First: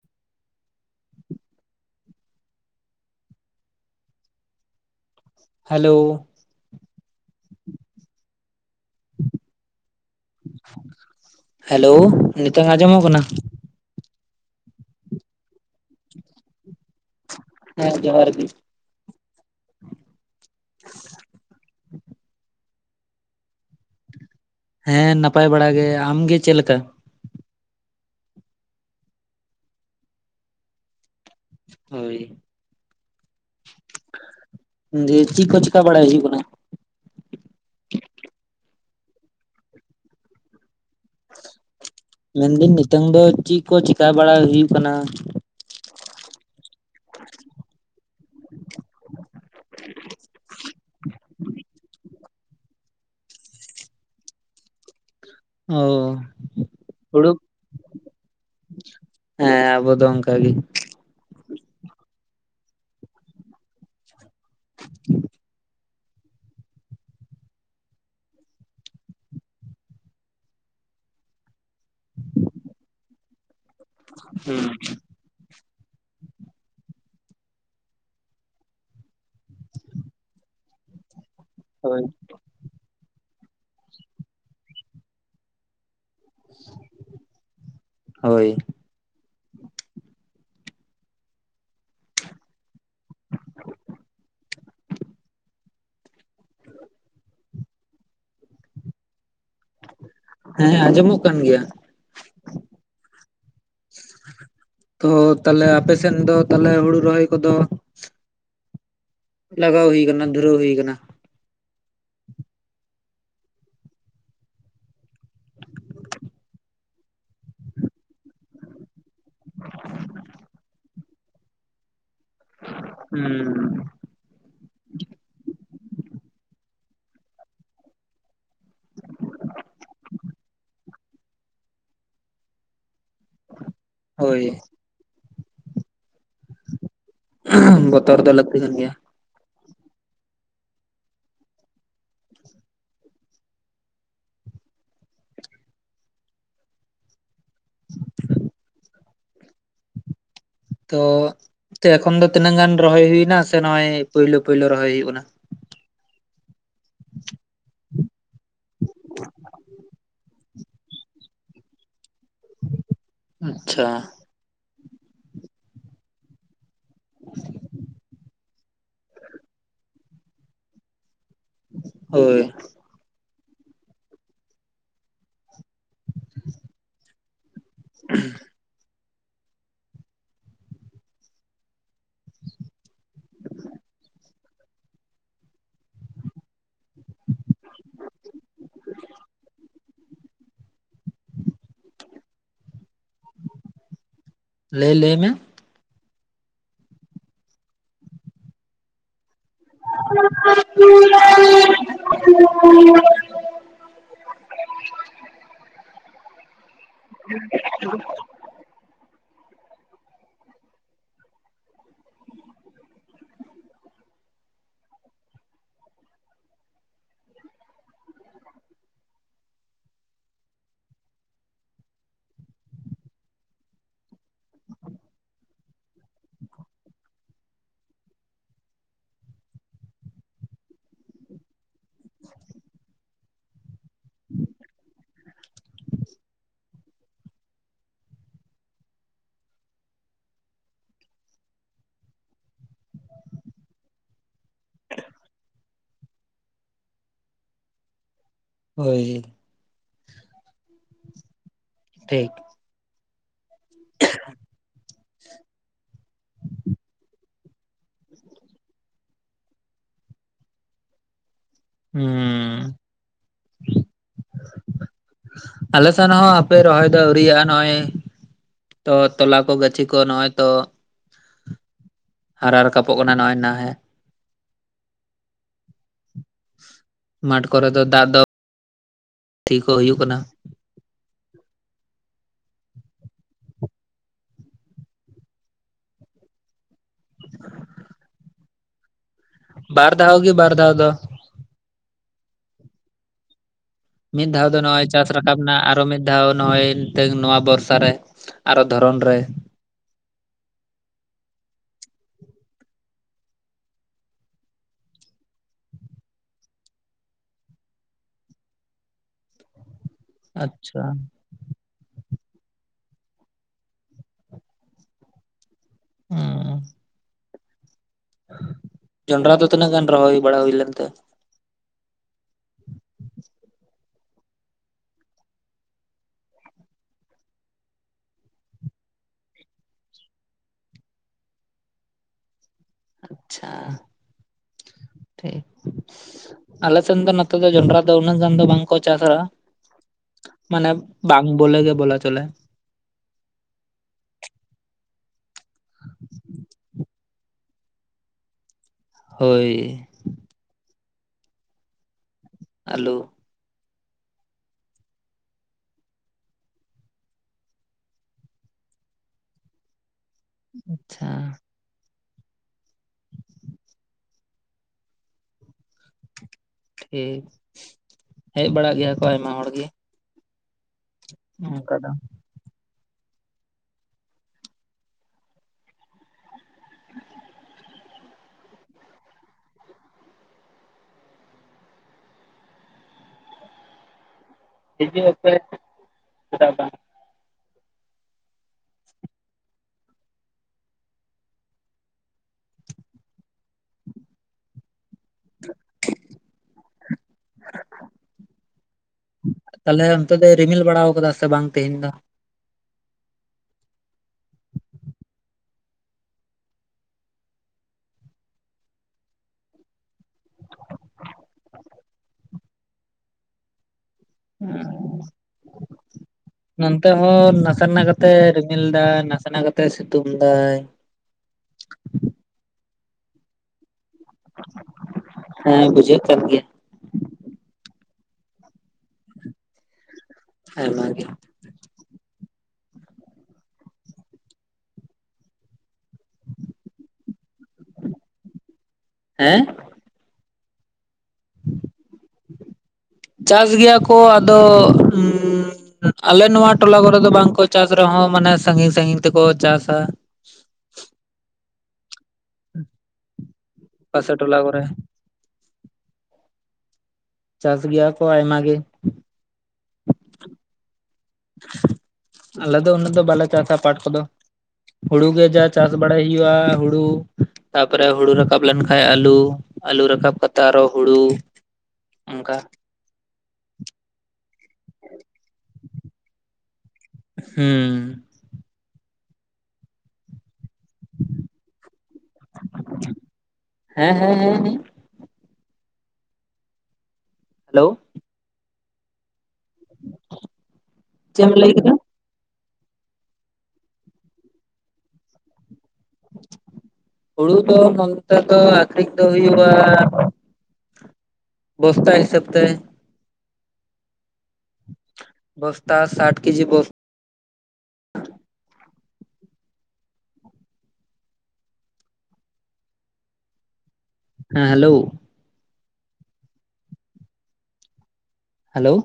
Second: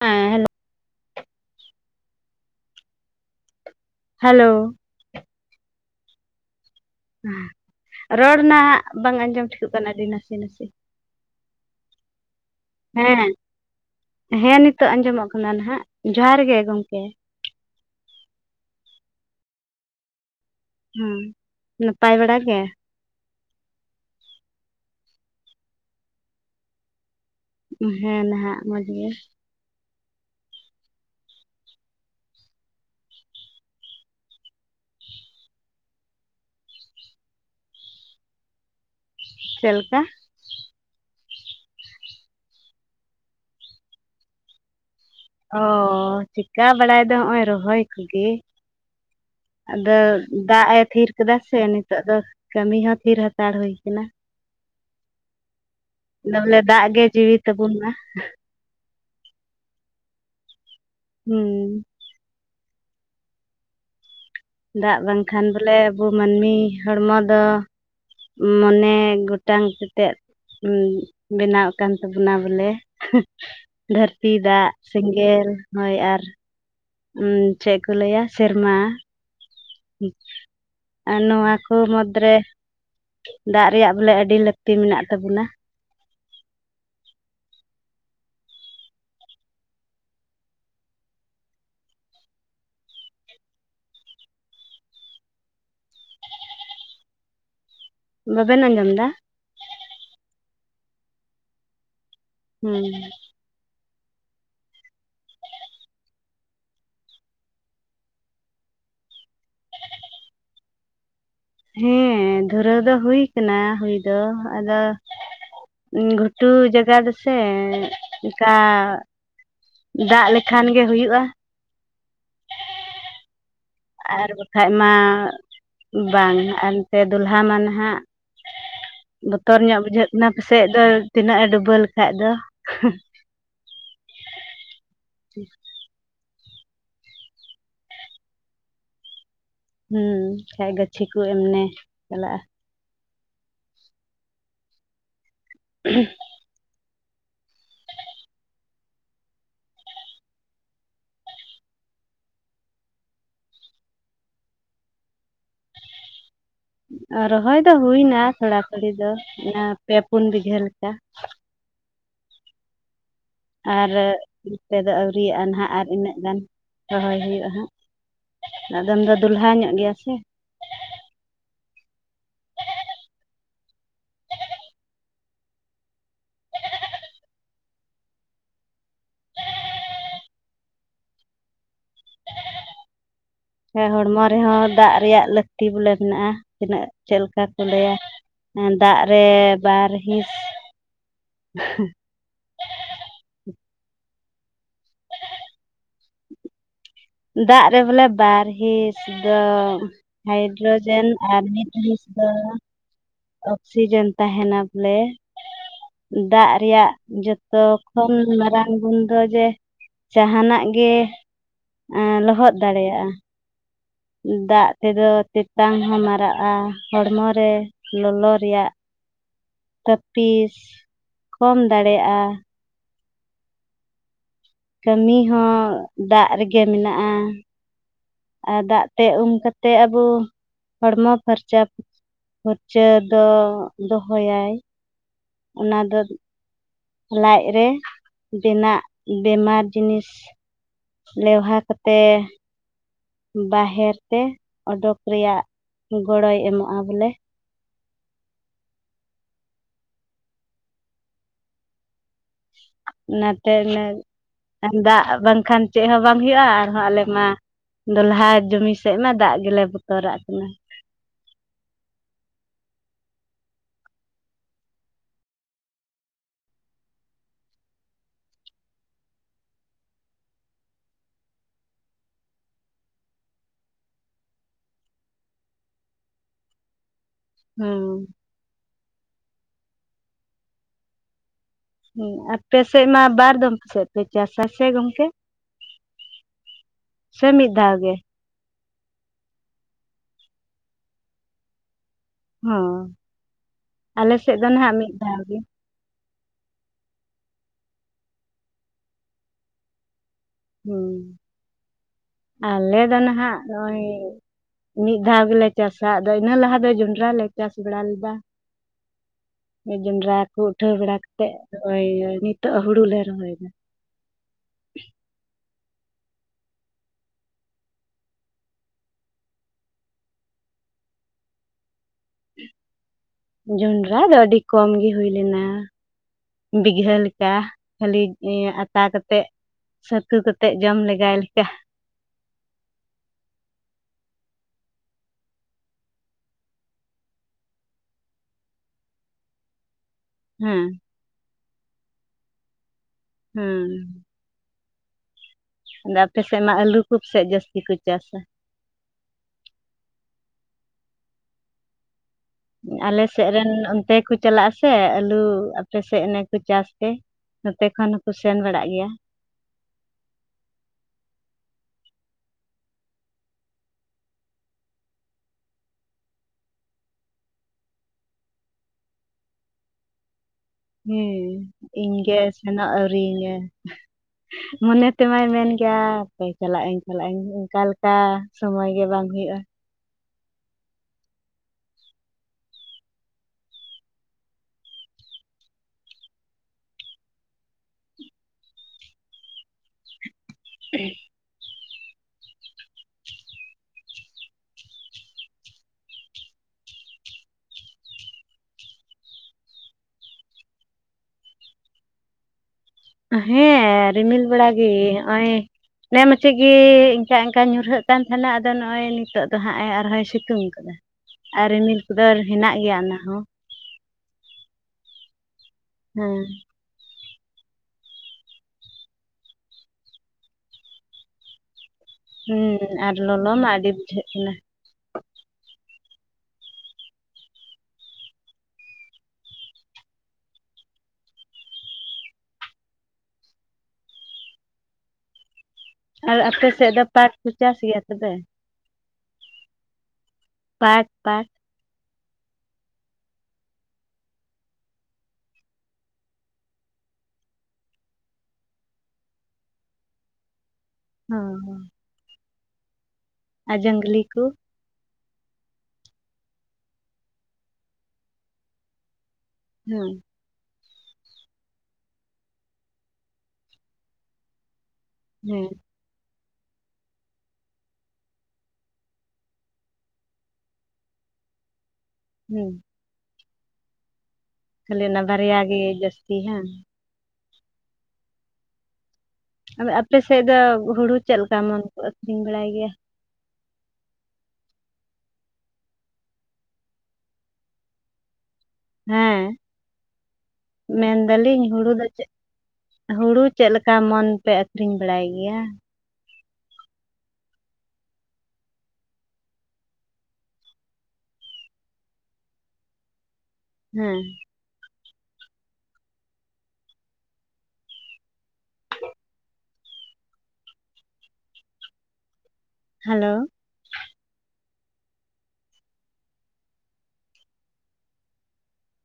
ᱦᱮᱸ hello. Hello. Hello. ᱦᱚᱸ ᱨᱚᱲ ᱱᱟᱜ ᱵᱟᱝ ᱟᱸᱡᱚᱢ ᱴᱷᱤᱠᱩᱜ ᱠᱟᱱᱟ ᱟᱹᱰᱤ ᱱᱟᱥᱤ ᱱᱟᱥᱤ᱾ ᱦᱮᱞᱳ ᱱᱤᱛᱚᱝ ᱟᱸᱡᱚᱢᱚᱜ ᱦᱮᱸ ᱠᱟᱱᱟ᱾ ᱦᱮᱸ ᱱᱤᱛᱚᱜ ᱟᱸᱡᱚᱢᱚᱜ ᱠᱟᱱᱟ ᱱᱟᱦᱟᱸᱜ ᱡᱚᱦᱟᱨ ᱜᱮ ᱜᱚᱝᱠᱮ᱾ ᱦᱚᱸ ᱡᱚᱦᱟᱨ ᱜᱤ᱾ ᱦᱩᱸ ᱱᱟᱯᱟᱭ ᱵᱟᱲᱟ ᱜᱮ᱾ ᱦᱮᱸ ᱱᱟᱯᱟᱭ ᱵᱟᱲᱟ ᱜᱮ ᱟᱢᱜᱮ ᱪᱮᱜ ᱞᱮᱠᱟ? ᱩᱸ ᱦᱮᱸ ᱱᱟᱦᱟᱜ ᱢᱚᱡᱽ ᱜᱮ᱾ ᱦᱳᱭ᱾ ᱫᱷᱤ ᱪᱤᱜ ᱠᱚ ᱪᱮᱠᱟ ᱵᱟᱲᱟᱭ ᱦᱩᱭᱩᱜ ᱠᱟᱱᱟ? ᱪᱮᱫ ᱞᱮᱠᱟ? ᱢᱮᱱ ᱫᱟᱹᱧ ᱱᱤᱛᱚᱝ ᱫᱚ ᱪᱤᱜ ᱠᱚ ᱪᱮᱠᱟ ᱵᱟᱲᱟ ᱦᱩᱭᱩᱜ ᱠᱟᱱᱟ? ᱚ ᱪᱤᱠᱟ ᱵᱟᱲᱟᱭ ᱫᱚ ᱦᱚᱸᱜ-ᱚᱭ ᱨᱚᱦᱚᱭ ᱠᱚᱜᱮ᱾ ᱟᱫᱚ ᱫᱟᱜ ᱮ ᱛᱷᱤᱨ ᱠᱟᱫᱟ ᱥᱮ ᱱᱤᱛᱚᱜ ᱫᱚᱼᱼ ᱠᱟᱹᱢᱤ ᱦᱚᱸ ᱛᱷᱤᱨ ᱦᱟᱛᱟᱲ ᱦᱩᱭ ᱠᱟᱱᱟ᱾ ᱚᱣ᱾ ᱫᱚ ᱵᱚᱞᱮ ᱫᱟᱜ ᱜᱮ ᱡᱤᱣᱤ ᱛᱟᱹᱵᱩᱱ ᱢᱟ᱾ ᱦᱮᱸ ᱟᱵᱚ ᱫᱚ ᱚᱱᱠᱟ ᱜᱮ᱾ ᱦᱩᱸ᱾ ᱫᱟᱜ ᱵᱟᱝ ᱠᱷᱟᱱ ᱵᱚᱞᱮ ᱟᱹᱵᱩ ᱢᱟᱹᱱᱢᱤ ᱦᱚᱲᱢᱚ ᱫᱚ ᱩᱢ ᱢᱚᱱᱮ ᱜᱚᱴᱟᱝ ᱛᱮᱛᱮᱫ ᱩᱸ ᱵᱮᱱᱟᱣ ᱠᱟᱱ ᱛᱟᱹᱵᱩᱱᱟ ᱵᱚᱞᱮ᱾ ᱦᱩᱸᱜ ᱫᱷᱟᱹᱨᱛᱤ ᱫᱟᱜ ᱥᱮᱜ ᱜᱮᱞ ᱦᱳᱭ ᱟᱨ ᱪᱮᱫ ᱠᱚ ᱞᱟᱹᱭᱟ ᱥᱮᱨᱢᱟ, ᱩᱸ ᱟᱨ ᱱᱚᱣᱟ ᱠᱚ ᱦᱳᱭ ᱢᱩᱫᱽ ᱨᱮᱼᱼ ᱫᱟᱜ ᱨᱮᱭᱟᱜ ᱵᱚᱞᱮ ᱟᱹᱰᱤ ᱞᱟᱹᱠᱛᱤ ᱢᱮᱱᱟᱜ ᱛᱟᱹᱵᱩᱱᱟ᱾ ᱦᱳᱭ᱾ ᱵᱟᱵᱮᱱ ᱟᱧᱡᱚᱢ ᱫᱟ? ᱦᱮᱸ ᱟᱸᱡᱚᱢᱚᱜ ᱠᱟᱱ ᱜᱮᱭᱟ᱾ ᱦᱩᱸ᱾ ᱛᱚ ᱛᱟᱞᱦᱮ ᱟᱯᱮ ᱥᱮᱱ ᱫᱚ ᱛᱟᱦᱚᱞᱮ ᱦᱩᱲᱩ ᱨᱚᱦᱚᱭ ᱠᱚᱫᱚ ᱞᱟᱜᱟᱣ ᱦᱩᱭ ᱠᱟᱱᱟ ᱫᱷᱩᱨᱟᱹᱣ ᱦᱩᱭ ᱠᱟᱱᱟ᱾ ᱦᱮᱸ ᱫᱷᱩᱨᱟᱹᱣ ᱫᱚ ᱦᱩᱭ ᱠᱟᱱᱟ ᱦᱩᱭ ᱫᱚ ᱟᱫᱚᱼᱼ ᱜᱷᱩᱴᱩ ᱡᱟᱭᱜᱟ ᱫᱚᱥᱮ ᱚᱱᱠᱟ ᱫᱟᱜ ᱞᱮᱠᱷᱟᱱ ᱜᱮ ᱦᱩᱭᱩᱜᱼᱟ ᱦᱩᱸ ᱟᱨ ᱵᱟᱠᱷᱟᱡ ᱢᱟ ᱵᱟᱝ ᱟᱨ ᱮᱱᱛᱮ ᱫᱩᱞᱦᱟ ᱢᱟ ᱱᱟᱦᱟᱜ ᱵᱚᱛᱚᱨ ᱧᱚᱜ ᱵᱩᱡᱷᱟᱹᱜ ᱠᱟᱱᱟ ᱯᱟᱥᱮᱡ ᱫᱚ ᱛᱤᱱᱟᱹᱜ ᱮ ᱰᱩᱵᱟᱹ ᱞᱮᱠᱟᱡ ᱫᱚ ᱦᱳᱭ᱾ ᱴᱷᱤᱠ, ᱵᱚᱛᱚᱨ ᱫᱚ ᱞᱟᱹᱠᱛᱤ ᱠᱟᱱ ᱜᱮᱭᱟ᱾ ᱦᱩᱸ ᱟᱠᱷᱟᱡ ᱜᱟᱹᱪᱷᱤ ᱠᱚ ᱮᱢᱱᱮ ᱪᱟᱞᱟᱜᱼᱟ᱾ ᱦᱮᱸ ᱛᱚ ᱮᱠᱷᱚᱱ ᱫᱚ ᱛᱤᱱᱟᱹᱜ ᱜᱟᱱ ᱨᱚᱦᱚᱭ ᱦᱩᱭᱮᱱᱟ ᱥᱮ ᱱᱚᱜ-ᱚᱭ ᱯᱳᱞᱞᱳ ᱯᱳᱭᱞᱳ ᱨᱚᱦᱚᱭ ᱦᱩᱭᱩᱜ ᱠᱟᱱᱟ ᱨᱚᱦᱚᱭ ᱫᱚ ᱦᱩᱭ ᱮᱱᱟ ᱛᱷᱳᱲᱟ ᱛᱷᱳᱲᱤ ᱫᱚ ᱯᱮ ᱯᱳᱱ ᱵᱤᱜᱷᱟᱹ ᱞᱮᱠᱟ ᱟᱪᱪᱷᱟ ᱟᱨ ᱱᱚᱛᱮ ᱫᱚ ᱟᱹᱣᱨᱤᱭᱟᱜᱼᱟ ᱱᱟᱦᱟᱜ ᱟᱨ ᱤᱱᱟᱹᱜ ᱜᱟᱱ ᱨᱚᱦᱚᱭ ᱦᱩᱭᱩᱜᱼᱟ ᱦᱟᱸᱜ ᱟᱫᱚᱢ ᱫᱚ ᱫᱚᱞᱦᱟ ᱧᱚᱜ ᱜᱮᱭᱟ ᱥᱮ ᱦᱳᱭ ᱦᱩᱸ ᱦᱚᱲᱢᱚ ᱨᱮᱦᱚᱸ ᱫᱟᱜ ᱨᱮᱭᱟᱜ ᱞᱟᱹᱠᱛᱤ ᱵᱚᱞᱮ ᱢᱮᱱᱟᱜᱼᱟ ᱛᱤᱱᱟᱹᱜ ᱪᱮᱫ ᱞᱮᱠᱟ ᱠᱚ ᱞᱟᱹᱭᱟ ᱫᱟᱜ ᱨᱮ ᱵᱟᱨ ᱦᱤᱸᱥ ᱞᱟᱹᱭ ᱞᱟᱹᱭ ᱢᱮ ᱫᱟᱜ ᱨᱮ ᱵᱚᱞᱮ ᱵᱟᱨ ᱦᱤᱸᱥ ᱫᱚ ᱦᱟᱭᱰᱨᱚᱡᱮᱱ ᱟᱨ ᱢᱤᱫ ᱦᱤᱸᱥ ᱫᱚ ᱚᱠᱥᱤᱡᱚᱱ ᱛᱟᱦᱮᱸᱱᱟ ᱵᱚᱞᱮ ᱫᱟᱜ ᱨᱮᱭᱟᱜ ᱡᱚᱛᱚ ᱠᱷᱚᱱ ᱢᱟᱨᱟᱝ ᱜᱩᱱ ᱫᱚ ᱡᱮ ᱡᱟᱦᱟᱱᱟᱜ ᱜᱮ ᱞᱚᱦᱚᱫ ᱫᱟᱲᱮᱭᱟᱜᱼᱟ ᱫᱟᱜ ᱛᱮᱫᱚ ᱛᱮᱛᱟᱝ ᱦᱚᱸ ᱢᱟᱨᱟᱜᱼᱟ ᱦᱚᱲᱢᱚ ᱨᱮ ᱞᱚᱞᱚ ᱨᱮᱭᱟᱜ ᱛᱟᱹᱯᱤᱥ ᱠᱚᱢ ᱫᱟᱲᱮᱭᱟᱜᱼᱟ ᱠᱟᱹᱢᱤ ᱦᱚᱸ ᱫᱟᱜ ᱨᱮᱜᱮ ᱢᱮᱱᱟᱜᱼᱟ ᱟᱨ ᱫᱟᱜ ᱛᱮ ᱩᱢ ᱠᱟᱛᱮᱜ ᱟᱵᱚ ᱦᱚᱲᱢᱚ ᱯᱷᱟᱨᱪᱟ ᱯᱷᱩᱨᱪᱟᱹ ᱫᱚ ᱫᱚᱦᱚᱭᱟᱭ ᱚᱱᱟ ᱫᱚ ᱞᱟᱡ ᱨᱮ ᱵᱮᱱᱟᱜ ᱵᱮᱢᱟᱨ ᱡᱤᱱᱤᱥ ᱞᱮᱣᱦᱟ ᱠᱟᱛᱮ ᱦᱮ ᱵᱟᱦᱮᱨ ᱛᱮ ᱚᱰᱳᱠ ᱨᱮᱭᱟᱜ ᱜᱚᱲᱚᱭ ᱮᱢᱚᱜᱼᱟ ᱵᱚᱞᱮ ᱦᱳᱭ ᱴᱷᱤᱠ ᱱᱟᱛᱮ ᱟᱞᱮ ᱫᱟᱜ ᱵᱟᱝᱠᱷᱟᱱ ᱪᱮᱫ ᱦᱚᱸ ᱵᱟᱝ ᱦᱩᱭᱩᱜᱼᱟ ᱟᱨᱦᱚᱸ ᱟᱞᱮ ᱢᱟ ᱫᱚᱞᱦᱟ ᱡᱚᱢᱤ ᱥᱮᱫ ᱢᱟ ᱫᱟᱜ ᱜᱮᱞᱮ ᱵᱚᱛᱚᱨᱟᱜ ᱠᱟᱱᱟ ᱦᱮᱸ ᱟᱞᱮᱥᱮᱱ ᱦᱚᱸ ᱦᱟᱯᱮ ᱨᱚᱦᱚᱭ ᱫᱚ ᱟᱹᱣᱨᱤᱭᱟᱜᱼᱟ ᱱᱚᱜᱼᱚᱭ ᱛᱚ ᱛᱚᱞᱟ ᱠᱚ ᱜᱟᱹᱪᱷᱤ ᱠᱚ ᱱᱚᱜᱼᱚᱭ ᱛᱚ ᱦᱟᱨᱟ ᱨᱟᱠᱟᱵᱚᱜ ᱠᱟᱱᱟ ᱱᱚᱜᱼᱚᱭ ᱱᱟ ᱦᱮᱸ [inaudible] ᱢᱟᱴᱷ ᱠᱚᱨᱮ ᱫᱚ ᱦᱮᱸ ᱫᱟᱜ ᱫᱚ ᱛᱤ ᱠᱚ ᱦᱩᱭᱩᱜ ᱠᱟᱱᱟ ᱟᱯᱮ ᱥᱮᱫ ᱢᱟ ᱵᱟᱨ ᱫᱚᱢ ᱥᱮᱫ ᱯᱮ ᱪᱟᱥᱟ ᱥᱮ ᱜᱚᱢᱠᱮ ᱥᱮ ᱢᱤᱫ ᱫᱷᱟᱣ ᱜᱮ ᱵᱟᱨ ᱫᱷᱟᱣ ᱜᱮ ᱵᱟᱨ ᱫᱷᱟᱣ ᱫᱚ ᱦᱚ ᱢᱤᱫ ᱫᱷᱟᱣ ᱫᱚ ᱱᱚᱜᱼᱚᱭ ᱪᱟᱥ ᱫᱷᱟᱣ ᱨᱟᱠᱟᱵ ᱜᱮ ᱮᱱᱟ ᱟᱨᱚ ᱢᱤᱫ ᱫᱷᱟᱣ ᱱᱚᱜᱼᱚᱭ ᱱᱤᱛᱚᱝ ᱱᱚᱣᱟ ᱵᱚᱨᱥᱟ ᱨᱮ ᱟᱨᱚ ᱫᱷᱚᱨᱚᱱ ᱨᱮ ᱦᱮᱸ ᱟᱞᱮ ᱫᱚ ᱱᱟᱦᱟᱜ ᱱᱚᱜᱼᱚᱭ ᱢᱤᱫ ᱫᱷᱟᱣ ᱜᱮᱞᱮ ᱪᱟᱥᱟ ᱟᱫᱚ ᱤᱱᱟᱹ ᱞᱟᱦᱟ ᱫᱚ ᱡᱚᱱᱰᱨᱟ ᱞᱮ ᱪᱟᱥ ᱵᱟᱲᱟ ᱞᱮᱫᱟ᱾ ᱡᱚᱸᱰᱨᱟ ᱠᱚ ᱩᱴᱷᱟᱹᱣ ᱟᱪᱪᱷᱟ ᱵᱟᱲᱟ ᱠᱟᱛᱮᱜ ᱱᱚᱜᱼᱚᱭ ᱱᱤᱛᱳᱜ ᱦᱩᱬᱩ ᱞᱮ ᱨᱚᱦᱚᱭ ᱫᱟ ᱦᱩ ᱡᱚᱱᱰᱨᱟ ᱫᱚ ᱛᱤᱱᱟᱹ ᱜᱟᱱ ᱨᱚᱦᱚᱭ ᱵᱟᱲᱟ ᱦᱩᱭ ᱞᱮᱱᱛᱮ ᱡᱚᱸᱰᱨᱟ ᱫᱚ ᱟᱹᱰᱤ ᱠᱚᱢ ᱜᱮ ᱦᱩᱭ ᱞᱮᱱᱟ᱾ ᱵᱤᱜᱷᱟᱹ ᱞᱮᱠᱟ ᱠᱷᱟᱹᱞᱤ ᱟᱛᱟ ᱠᱟᱛᱮᱫ ᱥᱟᱹᱛᱩ ᱠᱟᱛᱮᱫ ᱡᱚᱢ ᱞᱮᱜᱟᱭ ᱞᱮᱠᱟ ᱟᱪᱪᱷᱟᱻ ᱴᱷᱤᱠ ᱟᱞᱮ ᱥᱮᱱ ᱫᱚ ᱱᱚᱛᱮ ᱫᱚ ᱡᱚᱱᱰᱨᱟ ᱫᱚ ᱩᱱᱟᱹᱜ ᱜᱟᱱ ᱫᱚ ᱵᱟᱝᱠᱚ ᱪᱟᱥᱼᱟ ᱦᱮᱸ ᱢᱟᱱᱮ ᱵᱟᱝ ᱵᱚᱞᱮ ᱜᱮ ᱵᱚᱞᱟ ᱪᱚᱞᱮ ᱾ ᱦᱩᱸ ᱟᱫᱚ ᱟᱯᱮᱥᱮᱫ ᱢᱟ ᱟᱹᱞᱩ ᱠᱚᱯ ᱥᱮᱫ ᱡᱟᱹᱥᱛᱤ ᱠᱚ ᱪᱟᱥᱟ᱾ ᱦᱳᱭ ᱟᱹᱞᱩ᱾ ᱟᱞᱮ ᱥᱮᱫ ᱨᱮᱱ ᱚᱱᱛᱮ ᱠᱚ ᱪᱟᱞᱟᱜ ᱟᱥᱮ ᱟᱞᱩ ᱟᱯᱮᱥᱮᱫ ᱚᱱᱮ ᱠᱚ ᱪᱟᱥ ᱯᱮ ᱱᱚᱛᱮ ᱠᱷᱚᱱ ᱦᱚᱸᱠᱚ ᱥᱮᱱ ᱵᱟᱲᱟᱜ ᱜᱮᱭᱟ ᱟᱪᱪᱷᱟ ᱴᱷᱤᱠ ᱦᱮᱡ ᱵᱟᱲᱟᱜ ᱜᱮᱭᱟ ᱠᱚ ᱟᱭᱢᱟ ᱦᱚᱲ ᱜᱮ ᱦᱮᱸ ᱚᱱᱠᱟ ᱫᱚ ᱤᱧ ᱜᱮ ᱥᱮᱱᱚᱜ ᱟᱭᱨᱤ ᱤᱧᱟ ᱾ ᱢᱚᱱᱮ ᱛᱮᱢᱟᱭ ᱢᱮᱱ ᱜᱮᱭᱟ ᱟ ᱪᱟᱞᱟᱜ ᱟᱹᱧ ᱪᱟᱞᱟᱜ ᱟᱹᱧ ᱚᱱᱠᱟ ᱞᱮᱠᱟ ᱥᱚᱢᱚᱭ ᱜᱮ ᱵᱟᱝ ᱦᱩᱭᱩᱜᱼᱟ ᱦᱤᱡᱩᱜ ᱟᱯᱮ ᱪᱮᱫᱟᱜ ᱵᱟᱝ ᱦᱮᱸ [inaudible] ᱛᱟᱞᱦᱮ ᱚᱱᱛᱮ ᱫᱚ ᱨᱤᱢᱤᱞ ᱵᱟᱲᱟ ᱠᱟᱫᱟ ᱥᱮ ᱵᱟᱝ ᱛᱮᱦᱮᱧ ᱫᱚ ᱦᱮᱸ ᱨᱤᱢᱤᱞ ᱵᱮᱲᱟ ᱜᱮ ᱦᱚᱸᱜᱼᱚᱭ ᱱᱮ ᱢᱟᱪᱮᱫ ᱜᱮ ᱤᱱᱠᱟᱼᱤᱱᱠᱟ ᱧᱩᱨᱦᱟᱹᱜ ᱠᱟᱱ ᱛᱟᱦᱮᱱᱟ ᱟᱫᱚ ᱱᱚᱜᱼᱚᱭ ᱱᱤᱛᱚᱜ ᱫᱚ ᱦᱟᱸᱜ ᱮ ᱟᱨᱦᱚᱸᱭ ᱥᱤᱛᱩᱝ ᱠᱟᱫᱟ ᱟᱨ ᱨᱤᱢᱤᱞ ᱠᱚᱫᱚ ᱦᱮᱱᱟᱜ ᱜᱮᱭᱟ ᱚᱱᱟ ᱦᱚᱸ᱾ ᱦᱮᱸ ᱦᱮᱸ ᱱᱚᱱᱛᱮ ᱦᱚᱸ ᱱᱟᱥᱮᱱᱟᱜ ᱠᱟᱛᱮ ᱨᱤᱢᱤᱞ ᱫᱟᱭ ᱱᱟᱥᱮᱱᱟᱜ ᱠᱟᱛᱮ ᱥᱤᱛᱩᱝ ᱫᱟᱭ ᱾ ᱦᱮᱸ ᱟᱨ ᱞᱚᱞᱚ ᱢᱟ ᱟᱹᱰᱤ ᱵᱩᱡᱷᱟᱹᱜ ᱠᱟᱱᱟ᱾ ᱦᱮᱸ ᱵᱩᱡᱷᱟᱹᱜ ᱠᱟᱱ ᱜᱮᱭᱟ᱾ ᱟᱭᱢᱟ ᱜᱮ ᱟᱨ ᱟᱯᱮ ᱥᱮᱫ ᱫᱚ ᱯᱟᱴ ᱠᱚ ᱪᱟᱥ ᱜᱮᱭᱟ ᱛᱚᱵᱮ? ᱦᱮᱸ᱾ ᱯᱟᱴ ᱯᱟᱴ ᱪᱟᱥ ᱜᱮᱭᱟ ᱠᱚ ᱟᱫᱚ ᱚᱢᱻ ᱟᱞᱮ ᱱᱚᱶᱟ ᱴᱚᱞᱟ ᱠᱚᱨᱮ ᱫᱚ ᱵᱟᱝᱠᱚ ᱪᱟᱥ ᱨᱮᱦᱚᱸ ᱢᱟᱱᱮ ᱥᱟᱜᱤᱧ ᱥᱟᱜᱤᱧ ᱛᱮᱠᱚ ᱪᱟᱥᱟ᱾ ᱦᱩᱸ ᱦᱮᱸ ᱟᱨ ᱡᱟᱝᱞᱤ ᱠᱚ [unintelligible] ᱪᱟᱥ ᱜᱮᱭᱟ ᱠᱚ ᱟᱭᱢᱟᱜ ᱜᱮ। ᱦᱩᱸ ᱟᱞᱮ ᱫᱚ ᱩᱱᱟᱹᱜ ᱫᱚ ᱵᱟᱞᱮ ᱪᱟᱥᱟ ᱯᱟᱴ ᱠᱚᱫᱚ ᱦᱩᱲᱩ ᱜᱮ ᱡᱟ ᱦᱮᱸ ᱪᱟᱥ᱾ ᱵᱟᱲᱟᱭ ᱦᱩᱭᱩᱜᱼᱟ ᱦᱩᱲᱩ ᱛᱟᱯᱚᱨᱮ ᱦᱩᱲᱩ ᱨᱟᱠᱟᱵ ᱞᱮᱱᱠᱷᱟᱡ ᱟᱹᱞᱩ ᱟᱞᱩ ᱨᱟᱠᱟᱵ ᱠᱟ ᱠᱟᱛᱮ ᱟᱨᱚ ᱦᱩᱲᱩ᱾ ᱚᱱᱠᱟ ᱦᱩᱸ ᱠᱷᱟᱹᱞᱤ ᱚᱱᱟ ᱵᱟᱨᱭᱟ ᱜᱮ ᱡᱟᱹᱥᱛᱤ ᱦᱟᱸ। ᱦᱩᱸ ᱟᱫᱚ ᱟᱯᱮ ᱥᱮᱫ ᱫᱚ ᱦᱩᱲᱩ ᱪᱮᱫ ᱞᱮᱠᱟ ᱮᱢᱚᱱ ᱠᱚ ᱟᱹᱠᱷᱨᱤᱧ ᱵᱟᱲᱟᱭ ᱜᱮᱭᱟ᱾ ᱦᱮᱸ ᱦᱮᱸ ᱦᱮᱸ ᱦᱮᱞᱳ ᱦᱮᱸ ᱢᱮᱱ ᱪᱮᱫ ᱮᱢ ᱫᱟᱞᱤᱧ ᱞᱟᱹᱭ ᱦᱩᱲᱩ ᱠᱮᱫᱟ ᱫᱚ ᱪᱮᱫ ᱦᱩᱲᱩ ᱪᱮᱫ ᱞᱮᱠᱟ ᱢᱚᱱ ᱯᱮ ᱟᱠᱷᱨᱤᱧ ᱵᱟᱲᱟᱭ ᱜᱮᱭᱟ᱾ ᱦᱩᱲᱩ ᱫᱚ ᱱᱚᱱᱛᱮ ᱫᱚ ᱟᱠᱷᱨᱤᱧ ᱫᱚ ᱦᱩᱭᱩᱜ-ᱟ᱾ ᱵᱚᱥᱛᱟ ᱦᱤᱥᱟᱹᱵ ᱛᱮ ᱦᱮᱸ ᱵᱚᱥᱛᱟ ᱥᱟᱴ ᱠᱮᱡᱤ ᱵᱚᱥ ᱦᱮᱞᱳ ᱦᱮᱸ ᱦᱮᱞᱳ ᱦᱮᱞᱳ